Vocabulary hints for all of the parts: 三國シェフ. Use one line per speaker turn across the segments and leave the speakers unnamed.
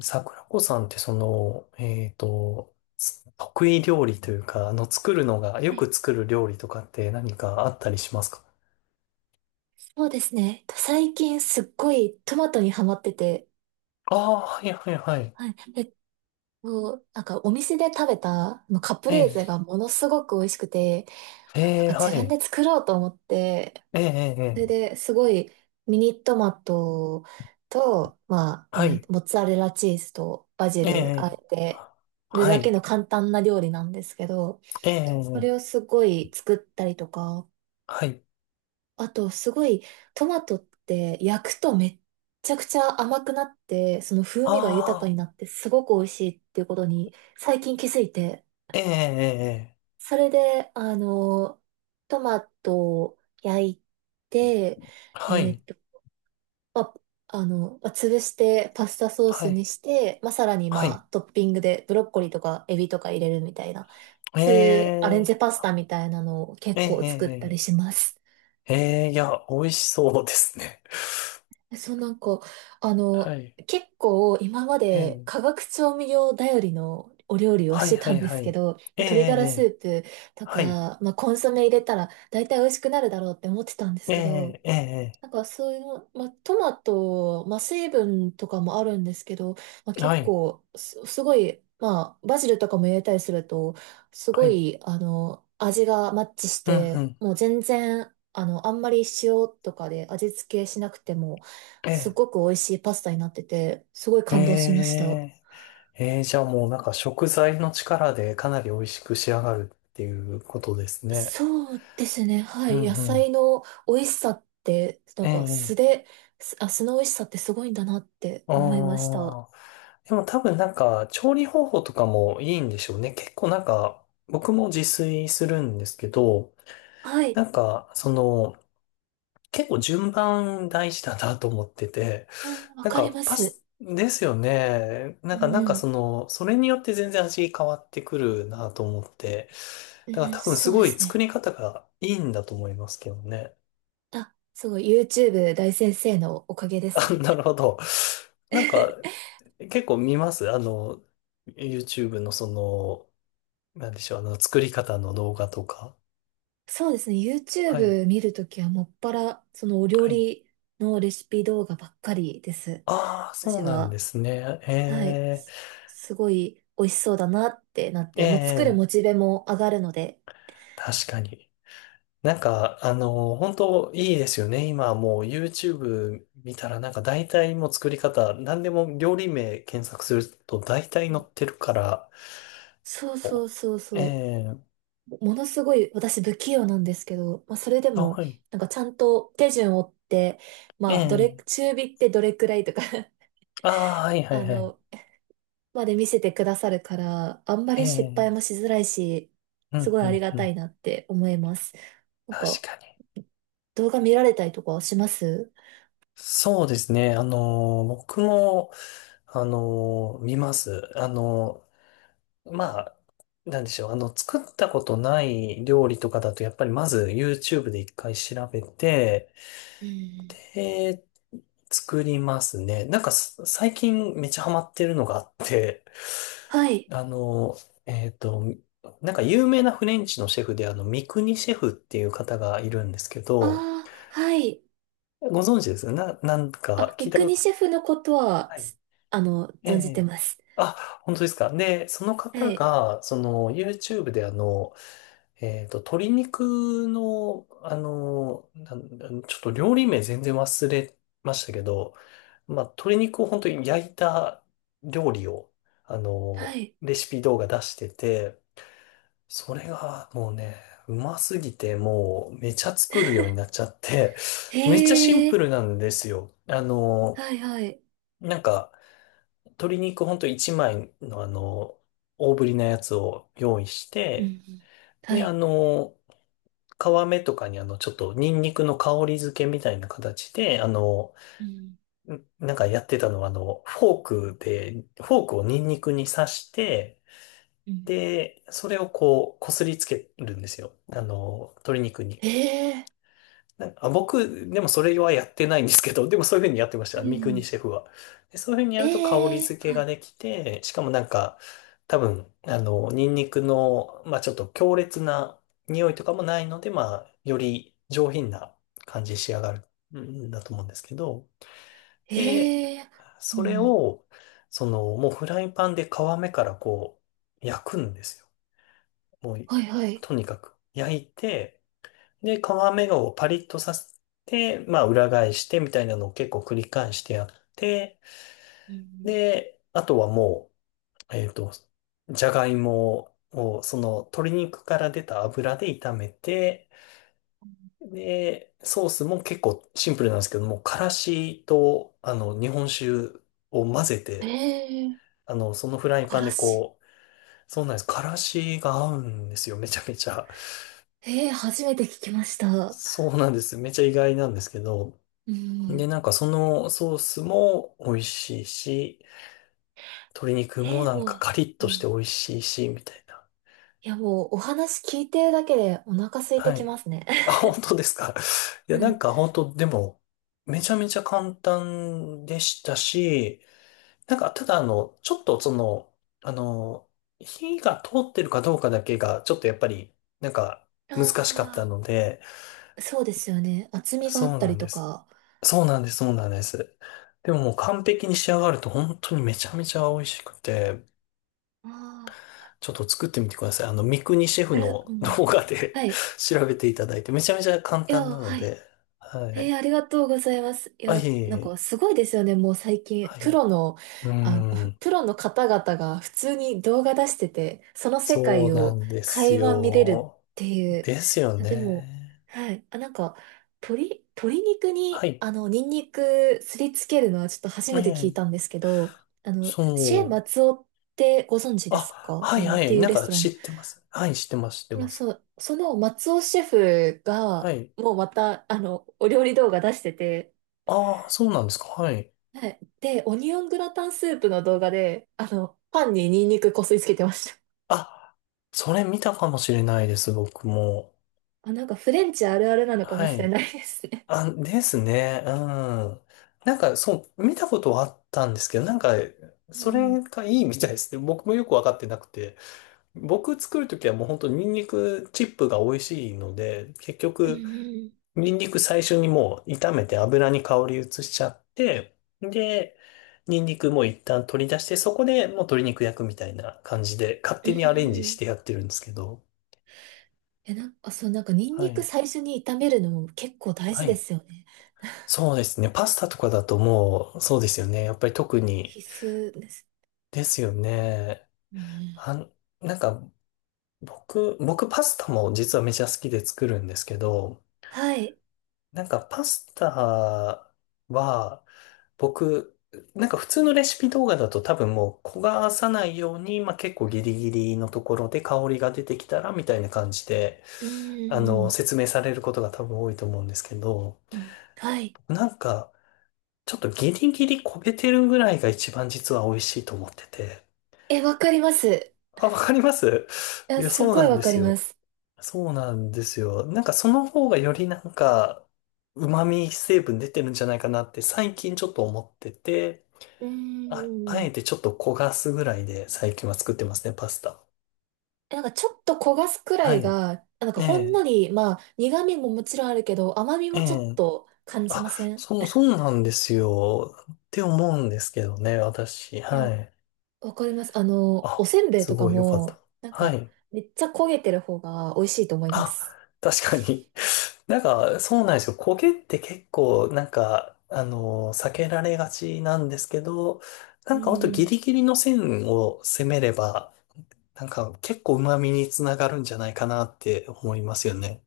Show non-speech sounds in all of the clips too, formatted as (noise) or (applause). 桜子さんってつ得意料理というか、作るのが、よ
はい、
く作る料理とかって何かあったりしますか？
そうですね。最近すっごいトマトにハマってて、
ああー、はいはいはい。
はい。なんかお店で食べたまあのカプ
え
レーゼ
え、
がものすごく美味しくて、あ、なん
ええ、
か
は
自分
い。
で作ろうと思って、
ええ、ええ、
そ
え
れ
え、
ですごいミニトマトと、まあ、
はい。
モッツァレラチーズとバジ
ええ、え
ルあ
え、
えてる
は
だけ
い。
の簡単な料理なんですけど、
え
それ
え、え
を
え、
すごい作ったりとか、
はい。
あと、すごい、トマトって焼くとめっちゃくちゃ甘くなって、その風味が豊か
あ
に
あ、
なって、すごく美味しいっていうことに最近気づいて、
ええ、ええ、ええ、
それで、あの、トマトを焼いて、
は
えーっ
い。
と、まあ、あの、まあ潰してパスタソー
は
ス
い。
にして、まあ、さらに
はい。
まあ、トッピングでブロッコリーとかエビとか入れるみたいな、
え
そういうアレンジ
え、
パスタみたいなのを
え
結構作った
え、
りします。
ええ、ええ、いや、美味しそうですね。
そうなんか、あ
(laughs) は
の、
い。
結構今ま
え
で
え、
化学調味料頼りのお料理を
は
し
い
て
は
た
い
んで
は
すけ
い。
ど、
ええ、え
鶏ガラス
え。
ープと
はい。
か、まあ、コンソメ入れたら大体美味しくなるだろうって思ってたんです
え
けど、
え、ええ、
なんかそういうの、まあ、トマト、まあ、水分とかもあるんですけど、まあ、
は
結
い。
構すごい、まあ、バジルとかも入れたりすると、す
は
ご
い。
い、あの、味がマッチし
うん、う
て、
ん。
もう全然、あの、あんまり塩とかで味付けしなくても、
え
す
え、
ごく美味しいパスタになってて、すごい感動しまし
え
た。
え、ええ、じゃあもうなんか食材の力でかなり美味しく仕上がるっていうことですね。
そうですね、は
うん、
い。野
うん。
菜の美味しさって、な
え
んか素
え、
で、素の美味しさってすごいんだなって
あ
思いました。
あ。でも多分なんか調理方法とかもいいんでしょうね。結構なんか僕も自炊するんですけど、
は
な
い。
んかその結構順番大事だなと思ってて、
うん、わ
なん
かり
か、
ます。
ですよね。な
う
んか、
ん、うん。
それによって全然味変わってくるなと思って。
う
だから
ん、
多分す
そう
ご
で
い
す
作
ね。
り方がいいんだと思いますけどね。
あ、すごい。YouTube 大先生のおかげで
(laughs)
す
あ、
ね。
なるほど。なんか、
(laughs)
結構見ます、YouTube のなんでしょう、作り方の動画とか。
そうですね。
はい。
YouTube 見るときはもっぱら、そのお料
はい。
理のレシピ動画ばっかりです。
ああ、そう
私
なんで
は。
すね。
はい。
え
すごい美味しそうだなってなっ
え、
て、もう作る
ええ、
モチベも上がるので。
確かに。本当いいですよね。今はもう YouTube 見たらなんか大体もう作り方、何でも料理名検索すると大体
う
載っ
ん、
てるから、
そうそうそう
お、え
そう。
え、
ものすごい私不器用なんですけど、まあ、それで
あ、
も、
はい、
なんかちゃんと手順を追って、
え
まあ、どれ、
え、
中火ってどれくらいとか (laughs)
ああ、はいはい
あ
はい、
の、まで見せてくださるから、あんまり失敗
え
も
え、
しづらいし、
う
す
ん、
ごい
う
あ
ん、
りが
う
た
ん。
いなって思います。なん
確
か、
かに。
動画見られたりとかします？
そうですね。あの、僕も、あの、見ます。まあ、なんでしょう。あの、作ったことない料理とかだと、やっぱりまず YouTube で一回調べて、
うん。
えー、作りますね。なんかす最近めっちゃハマってるのがあって、
はい。
あの、えっと、なんか有名なフレンチのシェフで、三國シェフっていう方がいるんですけ
あ
ど、
あ、はい。
ご存知ですよな、なんか
あ、
聞い
三
たこ
國
と
シェフのことは、
ある。
あの、
え
存じて
え。
ます。
あ、本当ですか。で、その
は
方
い。
が、その YouTube で、鶏肉の、あの、なんなんちょっと料理名全然忘れましたけど、まあ、鶏肉を本当に焼いた料理を、
はい。
レシピ動画出してて、それがもうね、うますぎて、もうめちゃ作るようになっちゃって、めっちゃシ
へ
ンプ
え、
ルなんですよ。
はいはい。
なんか、鶏肉ほんと1枚の、大ぶりなやつを用意し
うん、う
て、
ん。は
で、あ
い。
の、皮目とかに、ちょっとニンニクの香り付けみたいな形で、
うん。
なんかやってたのは、フォークで、フォークをニンニクに刺して、
うん。
で、それをこう、こすりつけるんですよ。あの、鶏肉に。
ええ、
僕、でもそれはやってないんですけど、でもそういうふうにやってまし
う
た、三國
ん。
シェフは。で、そういうふうにやると香り
ええ、
付け
は
が
い。
できて、しかもなんか、多分、あの、ニンニクの、まあちょっと強烈な匂いとかもないので、まあ、より上品な感じに仕上がるんだと思うんですけど、で、
ええ、う
それ
ん。
を、その、もうフライパンで皮目からこう、焼くんですよ。もう、
はいはい。
とにかく焼いて、で、皮目をパリッとさせて、まあ裏返してみたいなのを結構繰り返してやって、
うん。
で、あとはもう、じゃがいもをその鶏肉から出た油で炒めて、で、ソースも結構シンプルなんですけども、からしと、あの、日本酒を混ぜて、
ええ、
あの、そのフライ
か
パン
ら
で
し。
こう、そうなんです。からしが合うんですよ、めちゃめちゃ。
ええ、初めて聞きました。
そうなんです、めちゃ意外なんですけど。
う
で、
ん。
なんかそのソースも美味しいし、鶏肉
え
も
え、
なん
も
か
う、
カリッ
うん。
として美
い
味しいし、みたいな。
やもう、お話聞いてるだけでお腹空いて
は
き
い。
ますね。
あ、本当ですか。(laughs) い
(laughs)
や、
う
なん
ん。
か本当、でも、めちゃめちゃ簡単でしたし、なんかただあの、ちょっとその、あの、火が通ってるかどうかだけが、ちょっとやっぱり、なんか難しかっ
あ
たので、
あ、そうですよね。厚みがあっ
そう
た
な
り
んで
と
す。
か。
そうなんです、そうなんです。でももう完璧に仕上がると本当にめちゃめちゃ美味しくて、
ああ、
ちょっと作ってみてください。あの、三國シェフ
あれ、
の
うん。
動画で
はい。
(laughs) 調べていただいて、めちゃめちゃ簡
いや、
単なの
はい。
で、はい。
ありがとうございます。い
あ、い
や、
えい
なんか
え、
すごいですよね。もう最近、
はい。う
あ、
ん、
プロの方々が普通に動画出してて、その世
そ
界
うな
を
んです
垣間見れるっ
よ。
ていう。
ですよ
あ、でも、
ね。
はい。あ、なんか、鶏肉
は
に、
い。
あの、ニンニクすりつけるのはちょっと初
え
めて聞い
え、
たんですけど、あの、シェ
そう。
松尾ってご存知です
あ、
か？
は
あ
い
の、
は
っ
い。
ていう
なん
レス
か
トラ
知っ
ン。
てます。はい、知ってます、知って
あ、
ます。
そう、その松尾シェフ
は
が、
い。
もうまた、あの、お料理動画出してて、
ああ、そうなんですか。はい。
はい。で、オニオングラタンスープの動画で、あの、パンにニンニクこすりつけてました。
あ、それ見たかもしれないです、僕も。
あ、なんかフレンチあるあるなのかも
は
しれ
い。
ないですね。
あ、ですね。うん。なんか、そう、見たことはあったんですけど、なんか、
う
そ
ん。
れがいいみたいですね。僕もよくわかってなくて。僕作るときはもう本当ニンニクチップが美味しいので、結
うん、う
局、
ん、
ニンニク最初にもう炒めて油に香り移しちゃって、で、ニンニクも一旦取り出して、そこでもう鶏肉焼くみたいな感じで、勝
うん、
手にアレンジ
う
して
ん、
やってるんですけど。
え、なんか、そう、なんかニン
は
ニク
い。
最初に炒めるのも結構大
は
事で
い。
すよね。
そうですね。パスタとかだともう、そうですよね。やっぱり特
必
に、
須です。
ですよね。
うん、
あん、なんか、僕パスタも実はめちゃ好きで作るんですけど、
はい。
なんかパスタは、僕、なんか普通のレシピ動画だと多分もう焦がさないように、まあ結構ギリギリのところで香りが出てきたらみたいな感じで、
うん、
あ
う
の、
ん、
説明されることが多分多いと思うんですけど、
うん、うん、はい。
なんか、ちょっとギリギリ焦げてるぐらいが一番実は美味しいと思ってて。
え、わかります。
あ、わかります、い
え、
や、
す
そう
ごい
なん
わ
で
か
す
りま
よ。
す。
そうなんですよ。なんかその方がよりなんか、旨味成分出てるんじゃないかなって最近ちょっと思ってて、
うん、うん、う
あえ
ん、
てちょっと焦がすぐらいで最近は作ってますね、パスタ。
え、なんかちょっと焦がすくら
は
い
い。
が、あ、なんかほんの
ね
り、まあ苦味ももちろんあるけど、甘み
え、え
もちょっ
え。
と感じ
あ、
ません？
そう、そうなんですよ。って思うんですけどね、私。
いや、
はい。
わかります。あの、お
あ、
せんべい
す
とか
ごいよかった。
も、なん
は
か
い。
めっちゃ焦げてる方が美味しいと思いま
あ、
す。
確かに。(laughs) なんか、そうなんですよ。焦げって結構、なんか、あの、避けられがちなんですけど、な
う
んか、あとギ
ん。
リギリの線を攻めれば、なんか、結構旨味につながるんじゃないかなって思いますよね。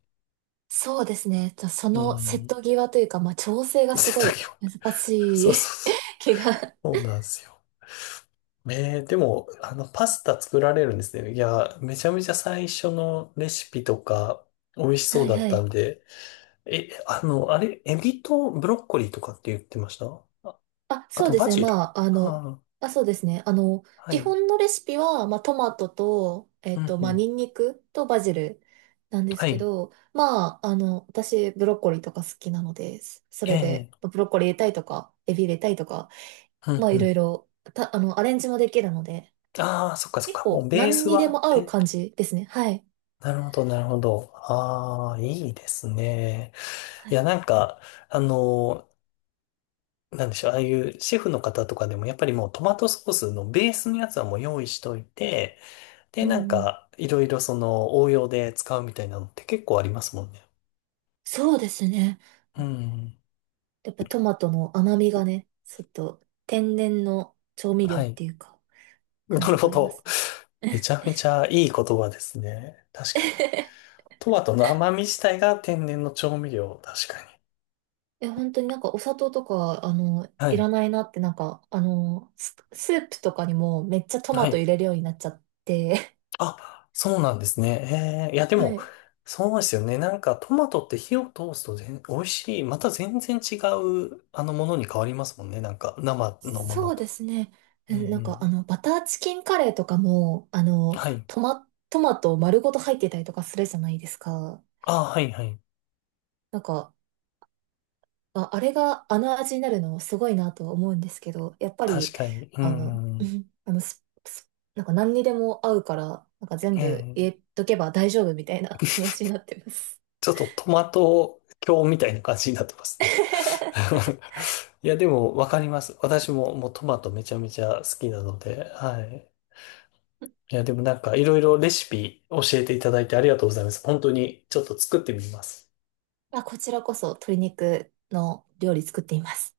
そうですね。じゃあそ
う
の瀬
ん。
戸際というか、まあ調整がす
瀬
ご
戸
い
際。
難
(laughs) そ
し
うそう
い
そう。
(laughs) 気が。(laughs)
そうなんですよ。えー、でも、あの、パスタ作られるんですね。いや、めちゃめちゃ最初のレシピとか、美味しそ
は
う
い
だっ
は
た
い。
んで、え、あの、あれ、エビとブロッコリーとかって言ってました、あ、
あ、
あ
そう
と
で
バ
すね。
ジル。
まあ、あの、
あ
あ、そうですね。あの、
あ、は
基
い。
本のレシピは、まあ、トマトと、
うんう
まあ、
ん。
ニンニクとバジルなんです
は
け
い。
ど、まあ、あの、私、ブロッコリーとか好きなので、そ
え
れ
え、
で、まあブロッコリー入れたいとか、エビ入れたいとか、
うん
まあ、
う
いろい
ん。
ろ、あの、アレンジもできるので、
ああ、そっかそっ
結
か。もう
構、
ベー
何
ス
に
は
で
あっ
も合う
て。
感じですね。はい。
なるほど、なるほど。ああ、いいですね。
は
いや、
い、
なんか、あの、なんでしょう、ああいうシェフの方とかでも、やっぱりもうトマトソースのベースのやつはもう用意しといて、で、
うん、う
なん
ん。
か、いろいろその応用で使うみたいなのって結構ありますもんね。
そうですね。
うん。
やっぱトマトの甘みがね、ちょっと、天然の調味料
は
っ
い。
ていうか、
な
感
る
じが
ほ
ありま
ど。
すね。
めちゃめちゃいい言葉ですね。確かに。
(laughs)
トマトの甘み自体が天然の調味料。確かに。
え、本当になんかお砂糖とか、あの、
は
いら
い。
ないなって、なんか、あの、スープとかにもめっちゃト
は
マト入
い。
れるようになっちゃって。
あ、そうなんですね。えー、いや、
(laughs)
で
は
も、
い。
そうですよね。なんか、トマトって火を通すと全美味しい。また全然違う、あの、ものに変わりますもんね。なんか、生のもの
そう
と
で
は。
すね。
う
う
んう
ん、なんか、あ
ん。
の、バターチキンカレーとかも、あの、
はい。
トマト丸ごと入ってたりとかするじゃないですか。
あ、はいはい。
なんか、あ、あれがあの味になるのすごいなとは思うんですけど、やっぱ
確
り、
かに。う
あの、
んう
う
ん。
ん、あの、なんか何にでも合うから、なんか全
え
部
ー、
入れとけば大丈夫みたいな気持ちになってます。
ちょっとトマト教みたいな感じになってますね。
(laughs)
(laughs) いや、でも、わかります。私も、もうトマトめちゃめちゃ好きなので、はい。いや、でもなんか、いろいろレシピ教えていただいてありがとうございます。本当に、ちょっと作ってみます。
あ、こちらこそ鶏肉の料理作っています。